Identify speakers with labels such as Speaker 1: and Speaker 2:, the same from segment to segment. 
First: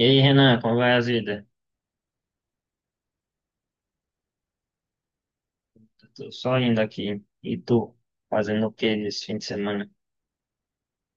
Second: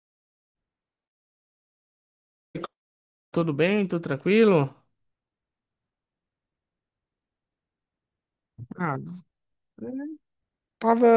Speaker 1: E aí, Renan, como vai a vida?
Speaker 2: Tudo bem? Tudo tranquilo?
Speaker 1: Tô só indo aqui. E tu, fazendo o que
Speaker 2: Ah,
Speaker 1: esse fim de semana?
Speaker 2: Tava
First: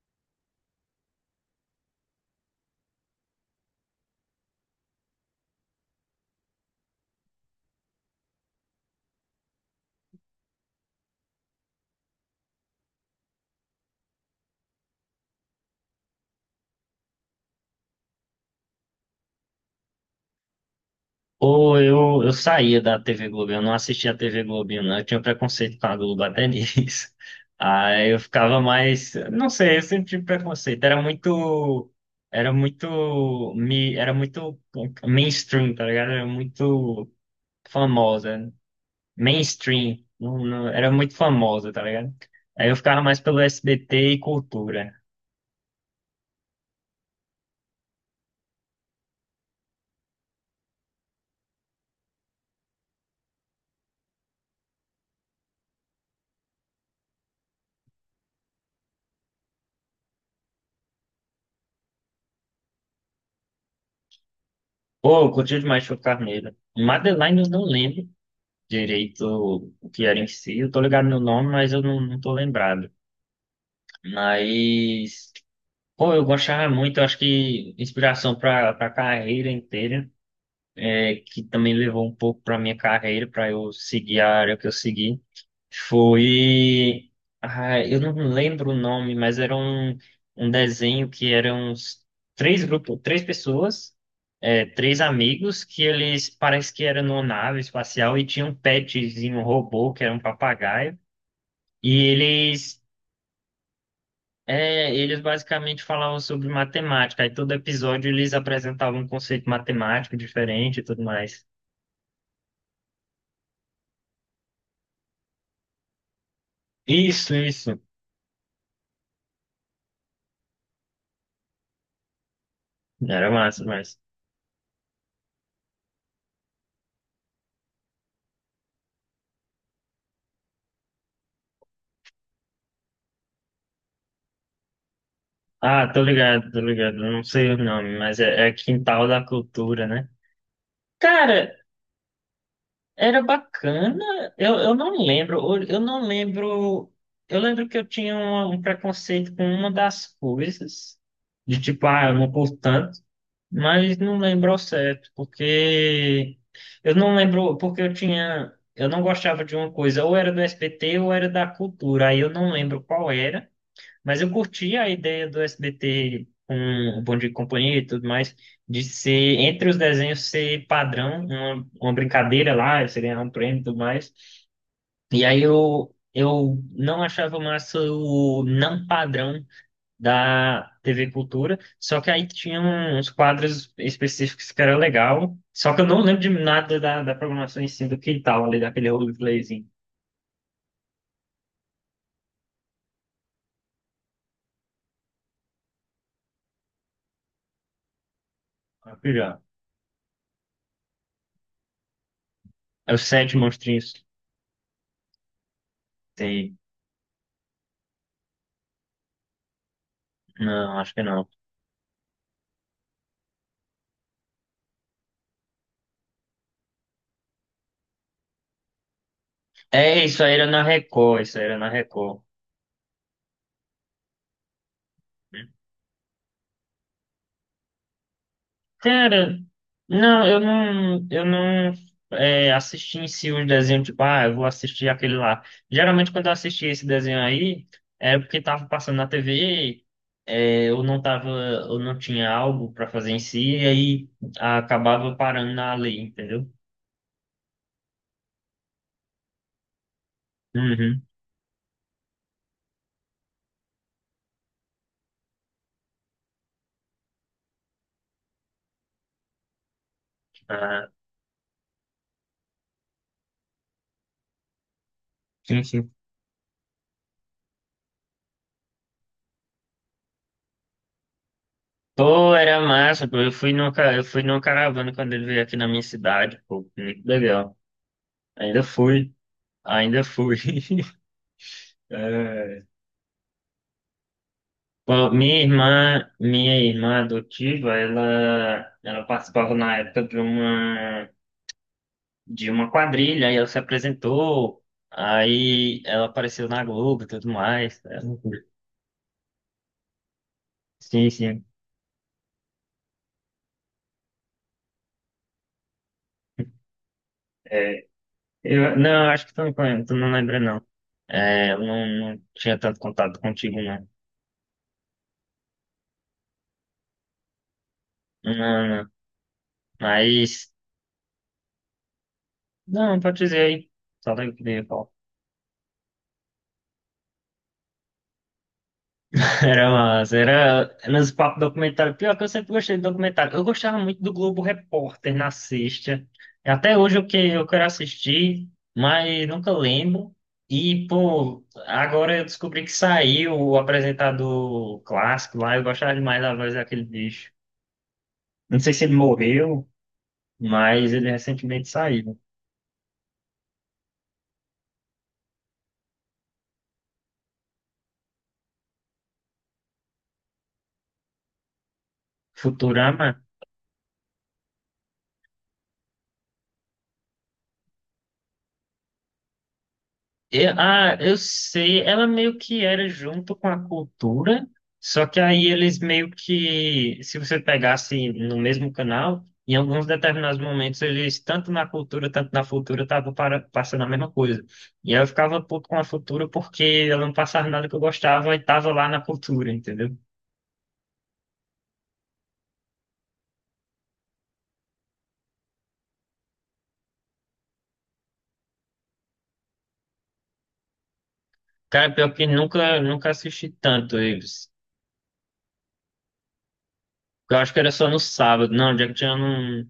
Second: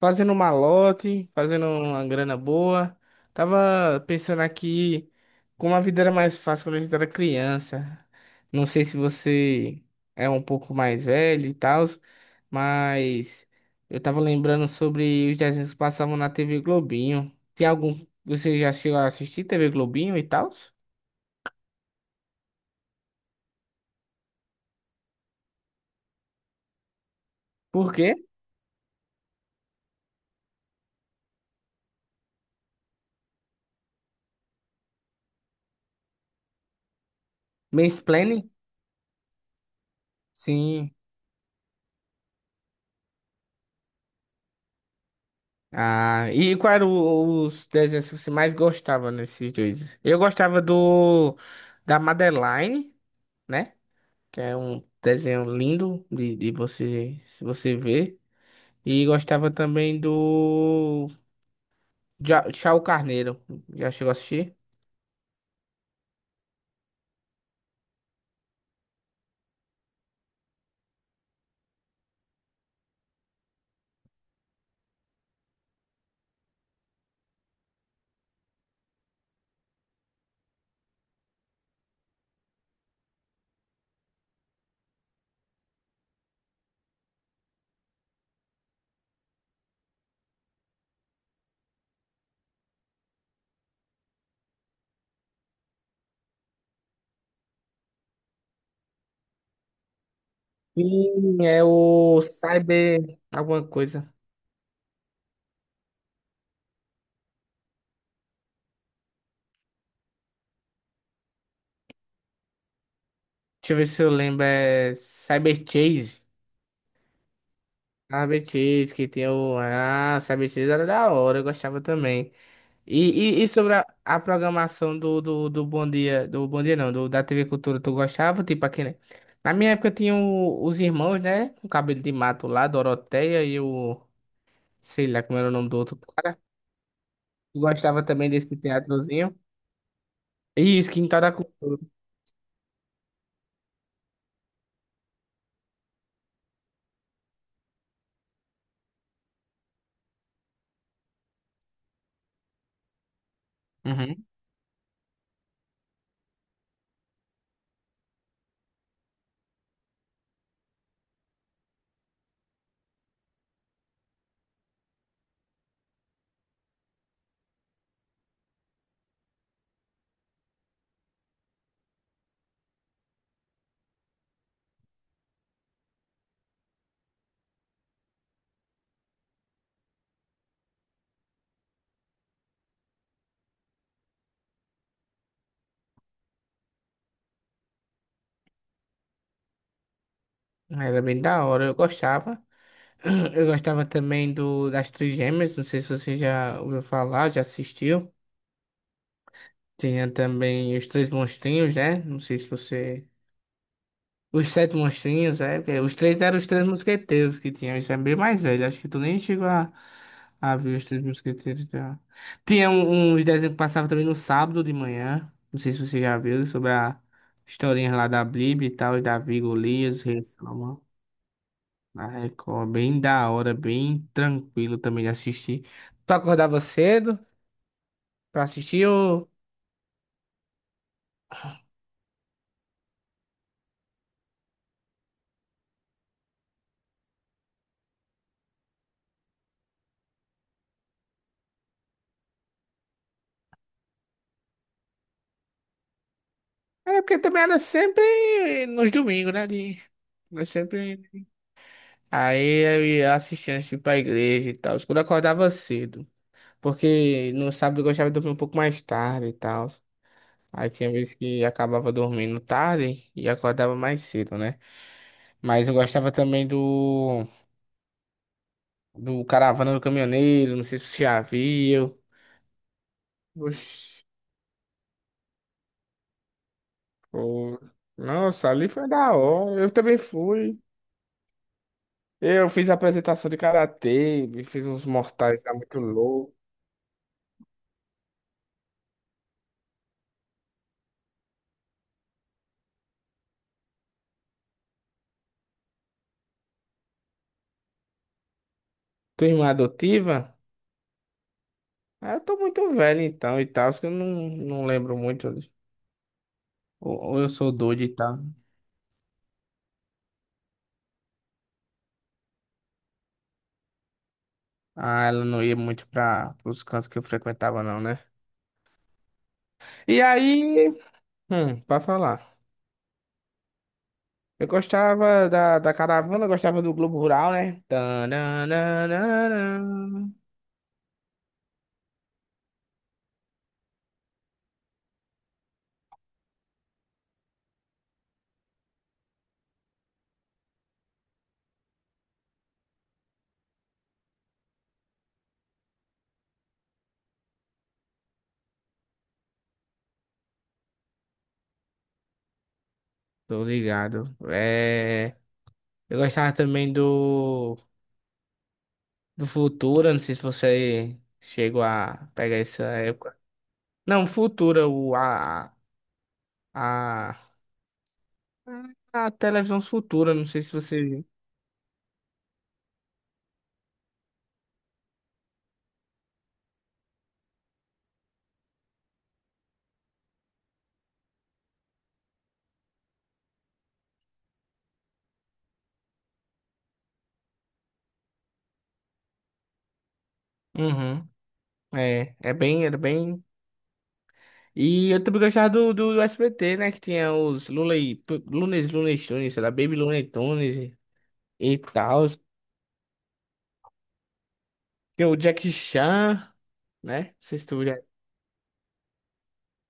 Speaker 2: fazendo um malote, fazendo uma grana boa. Tava pensando aqui como a vida era mais fácil quando a gente era criança. Não sei se você é um pouco mais velho e tal, mas eu tava lembrando sobre os desenhos que passavam na TV Globinho. Tem algum. Você já chegou a assistir TV Globinho e tal?
Speaker 1: Ou eu saía da TV Globo, eu não assistia a TV Globo, não. Eu tinha preconceito com a Globo até nisso.
Speaker 2: Por
Speaker 1: Aí
Speaker 2: quê?
Speaker 1: eu ficava mais. Não sei, eu sempre tive preconceito. Era muito. Era muito mainstream, tá ligado? Era muito
Speaker 2: Mansplaining?
Speaker 1: famosa. Mainstream. Era
Speaker 2: Sim.
Speaker 1: muito famosa, tá ligado? Aí eu ficava mais pelo SBT e cultura.
Speaker 2: Ah, e qual era os desenhos que você mais gostava nesses dois? Eu gostava do da Madeline, né? Que é um desenho lindo de você se você ver. E gostava também do Chao Carneiro. Já chegou a assistir?
Speaker 1: Pô, eu curti demais Show Carneiro. Madeline eu não lembro direito o que era em si. Eu tô ligado no nome, mas eu não tô lembrado. Mas, pô, eu gostava muito. Eu acho que inspiração pra carreira inteira, que também levou um pouco pra minha carreira, pra eu seguir a área que eu segui. Foi. Ah, eu não lembro o nome, mas era um desenho que eram uns três grupos, três pessoas, três amigos, que eles parece que eram numa nave espacial e tinha um petzinho, um robô, que era um papagaio.
Speaker 2: Sim, é
Speaker 1: E
Speaker 2: o
Speaker 1: eles,
Speaker 2: Cyber alguma coisa.
Speaker 1: é, eles basicamente falavam sobre matemática. Aí todo episódio eles apresentavam um conceito matemático diferente e tudo mais.
Speaker 2: Deixa eu ver se eu lembro. É Cyber Chase.
Speaker 1: Isso, isso.
Speaker 2: Cyber Chase, que tem o. Ah, Cyber Chase era da hora, eu gostava também.
Speaker 1: Era
Speaker 2: E
Speaker 1: massa,
Speaker 2: sobre a,
Speaker 1: mas.
Speaker 2: a programação do Bom Dia, do Bom Dia não, do, da TV Cultura, tu gostava? Tipo aquele. Na minha época tinha os irmãos, né? Com cabelo de mato lá, Doroteia e o. Sei lá como era o nome do
Speaker 1: Ah,
Speaker 2: outro
Speaker 1: tô
Speaker 2: cara.
Speaker 1: ligado, tô ligado. Eu não sei o
Speaker 2: Tu
Speaker 1: nome,
Speaker 2: gostava
Speaker 1: mas
Speaker 2: também
Speaker 1: é
Speaker 2: desse
Speaker 1: Quintal da
Speaker 2: teatrozinho.
Speaker 1: Cultura, né?
Speaker 2: E isso, Quintal da
Speaker 1: Cara,
Speaker 2: Cultura.
Speaker 1: era bacana. Eu não lembro. Eu não lembro. Eu lembro que eu tinha um preconceito com uma das coisas, de tipo, ah, eu não por tanto, mas não
Speaker 2: Uhum.
Speaker 1: lembro ao certo, porque eu não lembro, porque eu tinha. Eu não gostava de uma coisa, ou era do SBT ou era da cultura, aí eu não lembro qual era. Mas eu curti a ideia do SBT com o Bom Dia e Companhia e tudo mais, de ser, entre os desenhos, ser padrão, uma brincadeira lá, você ganhar um prêmio e tudo mais. E aí eu não achava massa o não padrão da TV Cultura, só que aí tinha uns quadros específicos que era legal, só que eu não lembro de nada da programação em si, do que tal, ali, daquele roleplayzinho.
Speaker 2: Era bem da hora, eu gostava. Eu gostava também do das Trigêmeas, não sei se você já ouviu falar, já assistiu.
Speaker 1: Já.
Speaker 2: Tinha também os Três Monstrinhos, né? Não sei se
Speaker 1: É os
Speaker 2: você.
Speaker 1: sete monstrinhos.
Speaker 2: Os Sete Monstrinhos, é, porque os três eram os
Speaker 1: Sei.
Speaker 2: Três Mosqueteiros que tinham, isso é bem mais velho, acho que tu nem chegou a ver
Speaker 1: Não,
Speaker 2: os
Speaker 1: acho
Speaker 2: Três
Speaker 1: que não.
Speaker 2: Mosqueteiros já. Uns desenhos que passavam também no sábado de manhã, não sei se você já viu, sobre a historinha lá da Bíblia e tal, e da Davi, e Golias,
Speaker 1: É,
Speaker 2: Rei
Speaker 1: isso aí era na
Speaker 2: Salomão,
Speaker 1: Record, isso aí era na
Speaker 2: na
Speaker 1: Record.
Speaker 2: Record, bem da hora, bem tranquilo também de assistir. Tu acordava cedo pra assistir ou...
Speaker 1: Cara, não, eu não assisti em si os desenhos, tipo, ah, eu vou assistir aquele lá. Geralmente quando eu assistia esse desenho aí, é porque tava passando na TV, eu não tava, eu não tinha algo pra fazer em si, e aí acabava parando na lei, entendeu?
Speaker 2: É, porque também era sempre nos domingos, né, de... Mas sempre
Speaker 1: Uhum.
Speaker 2: aí eu ia assistir antes de ir pra igreja e tal. Quando eu acordava cedo. Porque no sábado eu gostava de dormir um pouco mais tarde e tal. Aí
Speaker 1: Ah,
Speaker 2: tinha vezes que acabava dormindo tarde e acordava mais cedo, né?
Speaker 1: sim,
Speaker 2: Mas eu
Speaker 1: sim.
Speaker 2: gostava também do Caravana do Caminhoneiro, não sei se você já viu.
Speaker 1: Pô, era massa, pô. Eu fui numa, ca- eu
Speaker 2: Oxi,
Speaker 1: fui numa caravana quando ele veio aqui na minha cidade, pô, muito legal.
Speaker 2: pô. Nossa,
Speaker 1: Ainda
Speaker 2: ali foi da
Speaker 1: fui.
Speaker 2: hora. Eu também
Speaker 1: Ainda fui.
Speaker 2: fui. Eu
Speaker 1: É.
Speaker 2: fiz apresentação de karatê, fiz uns
Speaker 1: Bom, minha
Speaker 2: mortais lá muito
Speaker 1: irmã,
Speaker 2: louco.
Speaker 1: minha irmã adotiva, ela participava na época de uma quadrilha, e ela se apresentou, aí ela apareceu na Globo e tudo mais. É, loucura.
Speaker 2: Tua irmã adotiva?
Speaker 1: Sim, sim.
Speaker 2: Ah, eu tô muito velho então e tal, acho que eu não, não lembro muito. Ou eu sou doido
Speaker 1: É,
Speaker 2: e tal.
Speaker 1: não, acho que tu não, tu não lembra, não. É, eu não tinha tanto contato contigo, não.
Speaker 2: Ah, ela não ia muito para os cantos que eu frequentava, não, né?
Speaker 1: Não, não.
Speaker 2: E
Speaker 1: Mas,
Speaker 2: aí, pra falar.
Speaker 1: não, pode dizer aí. Só daí que
Speaker 2: Eu
Speaker 1: eu ia falar.
Speaker 2: gostava da, da caravana, gostava do Globo Rural, né?
Speaker 1: Era
Speaker 2: Tananana.
Speaker 1: massa, era nos papos documentários. Pior que eu sempre gostei de documentário. Eu gostava muito do Globo Repórter na sexta. Até hoje o que eu quero assistir, mas nunca lembro. E, pô, agora eu descobri que saiu o apresentador clássico lá. Eu gostava demais da voz daquele bicho. Não sei se ele morreu, mas ele recentemente saiu.
Speaker 2: Tô ligado. É, eu gostava também do Futura, não sei se você chegou a pegar essa
Speaker 1: Futurama.
Speaker 2: época. Não, Futura, a a televisão futura, não sei se
Speaker 1: Eu,
Speaker 2: você
Speaker 1: ah,
Speaker 2: viu.
Speaker 1: eu sei, ela meio que era junto com a cultura, só que aí eles meio que, se você pegasse no mesmo canal, em alguns determinados momentos eles, tanto na cultura, tanto na futura, estavam passando a mesma coisa. E aí eu ficava puto com a futura porque ela não passava nada que eu gostava e estava lá na cultura, entendeu?
Speaker 2: Uhum. É, é bem, era bem. E eu também gostava do SBT, né? Que tinha os Looney, Lunes, Lunes Tunes, sei lá, Baby Looney Tunes e
Speaker 1: Cara,
Speaker 2: tal.
Speaker 1: pior que nunca, nunca assisti tanto eles.
Speaker 2: Tem o Jack Chan, né? Não
Speaker 1: Eu
Speaker 2: sei se
Speaker 1: acho que
Speaker 2: tu
Speaker 1: era
Speaker 2: já
Speaker 1: só no sábado. Não, Jack Chan não,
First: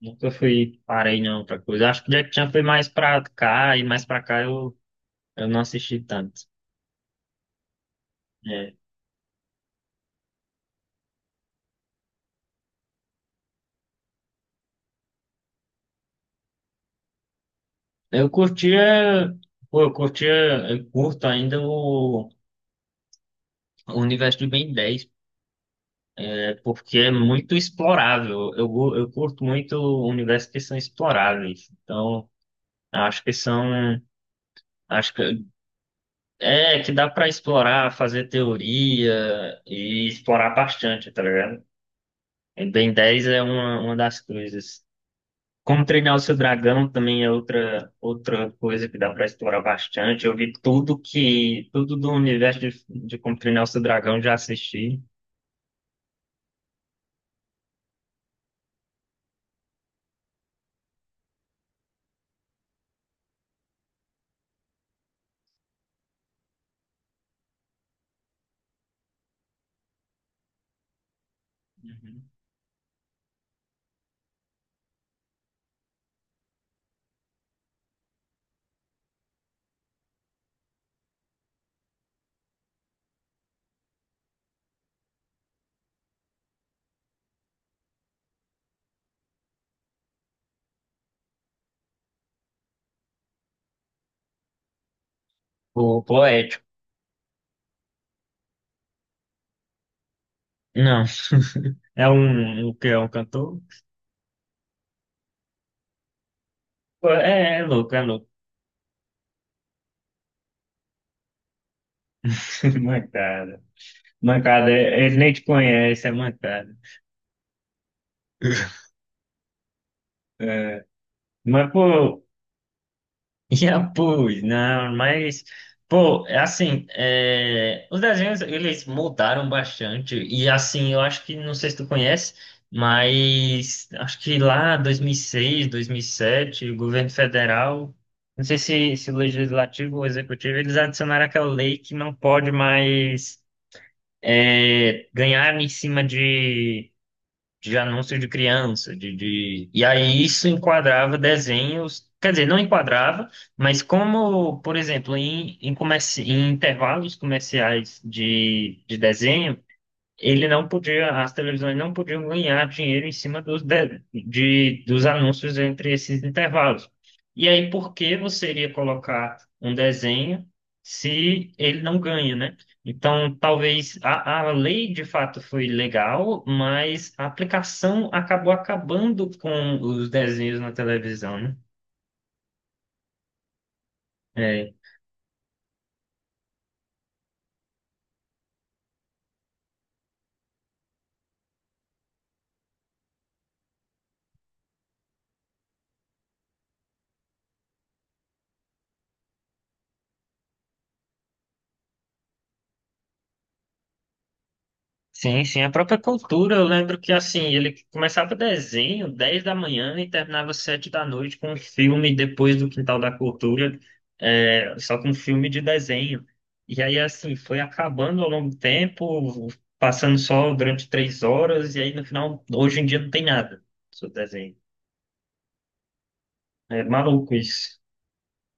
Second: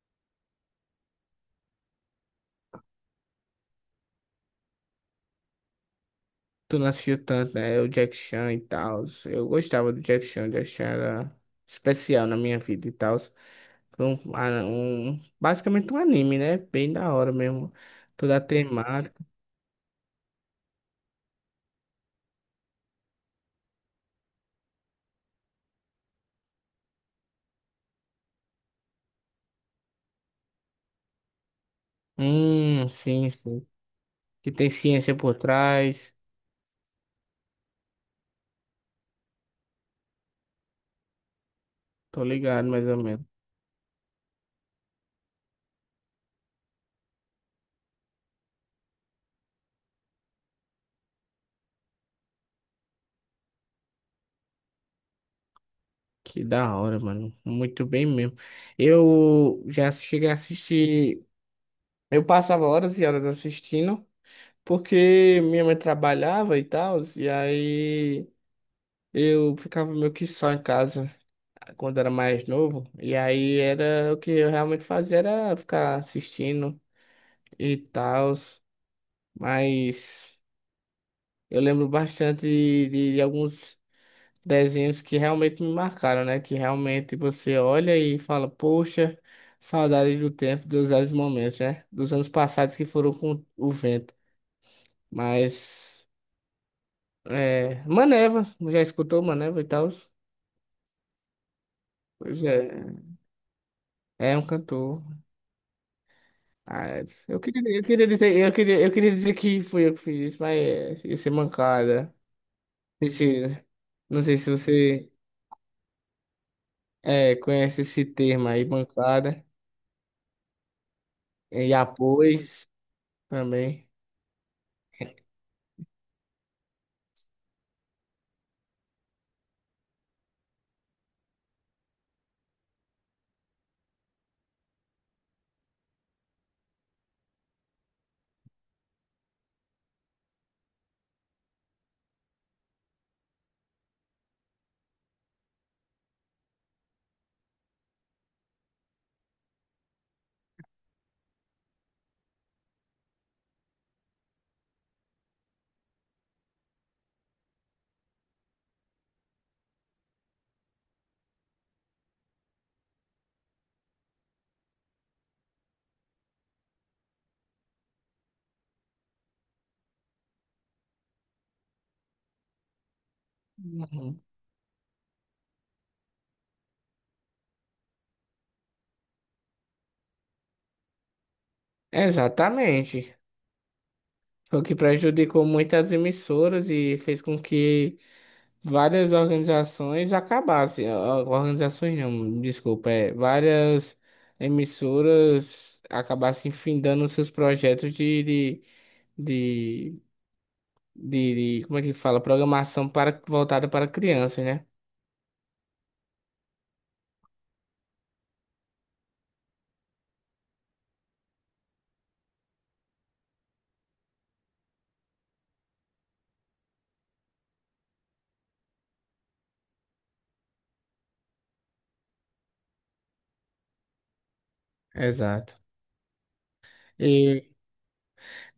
Speaker 1: nunca fui, parei não pra coisa. Acho que Jack Chan foi mais pra cá e mais pra cá eu não assisti tanto.
Speaker 2: tu não assistiu tanto, né? O Jack Chan e
Speaker 1: É.
Speaker 2: tal. Eu gostava do Jack Chan, o Jack Chan era especial na minha vida e tal. Foi um, um, basicamente um anime, né? Bem da hora mesmo.
Speaker 1: Eu
Speaker 2: Toda a temática.
Speaker 1: curtia, pô, eu curtia, eu curto ainda o universo de Ben 10, né, porque é muito explorável. Eu curto muito universos que são exploráveis. Então, acho
Speaker 2: Sim,
Speaker 1: que
Speaker 2: sim.
Speaker 1: são,
Speaker 2: Que tem
Speaker 1: acho
Speaker 2: ciência por
Speaker 1: que
Speaker 2: trás.
Speaker 1: é que dá pra explorar, fazer teoria e explorar bastante, tá ligado?
Speaker 2: Tô
Speaker 1: O
Speaker 2: ligado, mais
Speaker 1: Ben
Speaker 2: ou menos.
Speaker 1: 10 é uma das coisas. Como treinar o seu dragão também é outra coisa que dá para explorar bastante. Eu vi tudo do universo de como treinar o seu dragão, já assisti.
Speaker 2: Que da hora, mano. Muito bem mesmo. Eu já cheguei a assistir. Eu passava horas e horas assistindo, porque minha mãe trabalhava e tal, e aí eu ficava meio que só em casa quando era
Speaker 1: Uhum.
Speaker 2: mais novo. E aí era o que eu realmente fazia, era ficar assistindo e tal. Mas eu lembro bastante de alguns desenhos que realmente me marcaram, né? Que realmente você olha e fala, poxa, saudade do tempo, dos velhos momentos, né? Dos anos passados que foram com o vento.
Speaker 1: O
Speaker 2: Mas,
Speaker 1: poético.
Speaker 2: é, Maneva, já escutou Maneva e tal?
Speaker 1: Não,
Speaker 2: Pois é,
Speaker 1: o que é um cantor?
Speaker 2: é um cantor. Ah, é.
Speaker 1: Pô, É louco, é louco.
Speaker 2: Eu queria dizer que fui eu que fiz isso, mas é, ia ser mancada.
Speaker 1: Mancada.
Speaker 2: Esse- não sei se
Speaker 1: Mancada,
Speaker 2: você
Speaker 1: ele nem te conhece, é mancada.
Speaker 2: é, conhece esse termo aí, bancada.
Speaker 1: É, mas,
Speaker 2: E
Speaker 1: pô,
Speaker 2: após
Speaker 1: já
Speaker 2: também.
Speaker 1: pus, não, mas, pô, é, assim, os desenhos, eles mudaram bastante, e assim, eu acho que, não sei se tu conhece, mas acho que lá 2006, sete, o governo federal, não sei se o legislativo ou o executivo, eles adicionaram aquela lei que não pode mais ganhar em cima de anúncios de criança, E aí isso enquadrava desenhos, quer dizer, não enquadrava, mas como, por exemplo, em intervalos comerciais de desenho, ele não podia, as televisões não podiam ganhar dinheiro em cima dos anúncios entre esses intervalos. E aí, por que você iria colocar um desenho se ele não ganha, né? Então, talvez
Speaker 2: Uhum.
Speaker 1: a lei de fato foi legal, mas a aplicação acabou acabando com os desenhos na televisão, né?
Speaker 2: Exatamente. Foi o
Speaker 1: É,
Speaker 2: que prejudicou muitas emissoras e fez com que várias organizações acabassem. Ah, organizações não, desculpa, é, várias emissoras acabassem findando seus projetos de, de, de como é que fala? Programação para, voltada para crianças, né?
Speaker 1: sim, sim, a própria cultura, eu lembro que assim, ele começava desenho 10 da manhã e terminava 7 da noite com um filme depois do Quintal da Cultura, só com filme de desenho. E aí assim, foi acabando ao longo do tempo, passando só durante 3 horas, e aí no final, hoje em dia não tem nada sobre desenho.
Speaker 2: Exato.
Speaker 1: É maluco
Speaker 2: E
Speaker 1: isso.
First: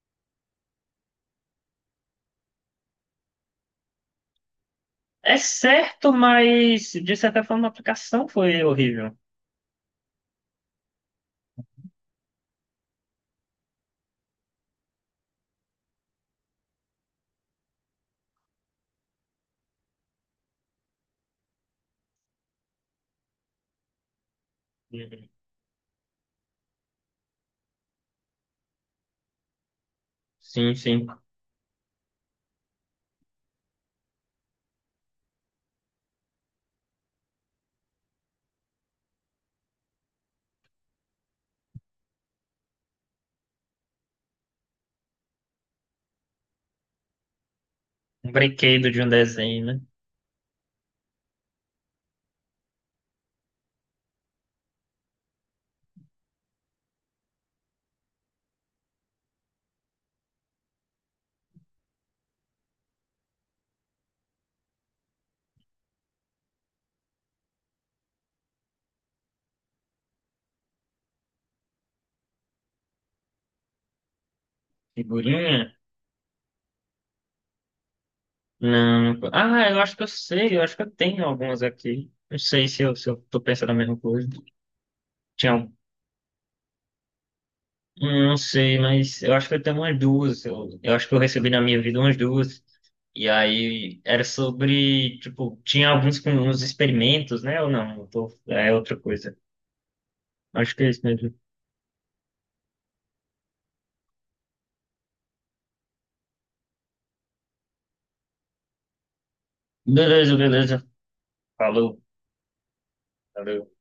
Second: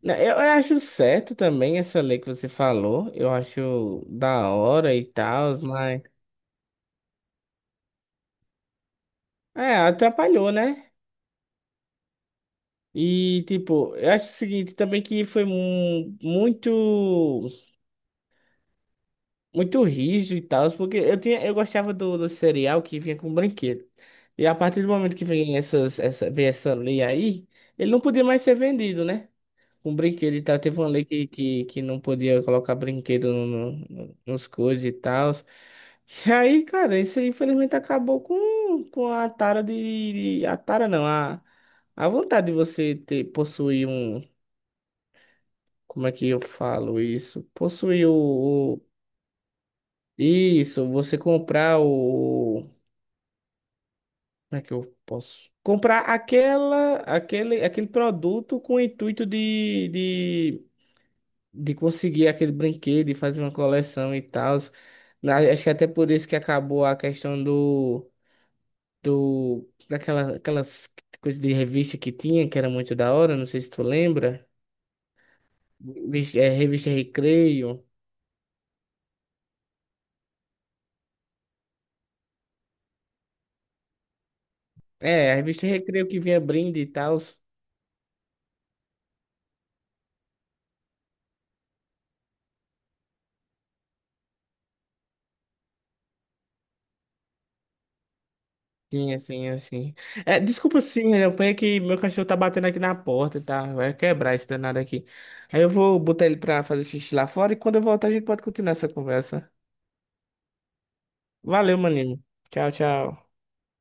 Speaker 2: né, eu acho certo também essa lei que você falou. Eu acho da hora e
Speaker 1: É
Speaker 2: tal, mas.
Speaker 1: certo, mas de certa forma a aplicação foi horrível.
Speaker 2: É, atrapalhou, né? E, tipo, eu acho o seguinte também que foi muito, muito rígido e tal, porque eu tinha, eu gostava do cereal que vinha com brinquedo. E a partir do momento que
Speaker 1: Uhum.
Speaker 2: vem vem essa lei aí, ele não podia mais ser vendido, né? com brinquedo e tal.
Speaker 1: Sim,
Speaker 2: Teve uma lei
Speaker 1: sim.
Speaker 2: que não podia colocar brinquedo no, nos coisas e tal. E aí, cara, isso aí infelizmente acabou com a tara A tara não, a vontade de você ter, possuir um. Como é que eu falo isso? Possuir o,
Speaker 1: Um
Speaker 2: o-
Speaker 1: brinquedo de um desenho, né?
Speaker 2: Isso, você comprar o. Como é que eu posso? Comprar aquela, aquele produto com o intuito de conseguir aquele brinquedo e fazer uma coleção e tal. Acho que até por isso que acabou a questão do, do daquela, aquelas coisas de revista que tinha, que era muito da hora, não sei se tu lembra.
Speaker 1: Figurinha.
Speaker 2: É, revista Recreio.
Speaker 1: Não. Ah, eu acho que eu sei, eu acho que eu tenho algumas aqui. Não sei se eu tô pensando a mesma coisa.
Speaker 2: É, a
Speaker 1: Tinha,
Speaker 2: revista Recreio que vinha brinde e tal.
Speaker 1: não sei, mas eu acho que eu tenho umas duas. Eu acho que eu recebi na minha vida umas duas. E aí era sobre, tipo, tinha alguns com uns experimentos, né? Ou não? É outra
Speaker 2: Sim,
Speaker 1: coisa.
Speaker 2: assim, assim. É,
Speaker 1: Acho
Speaker 2: desculpa,
Speaker 1: que é isso
Speaker 2: sim, eu
Speaker 1: mesmo.
Speaker 2: apanhei que meu cachorro tá batendo aqui na porta, tá? Vai quebrar esse danado aqui. Aí eu vou botar ele pra fazer xixi lá fora e quando eu voltar a gente pode continuar essa conversa.
Speaker 1: Beleza, beleza.
Speaker 2: Valeu,
Speaker 1: Falou.
Speaker 2: maninho. Tchau, tchau.
Speaker 1: Valeu.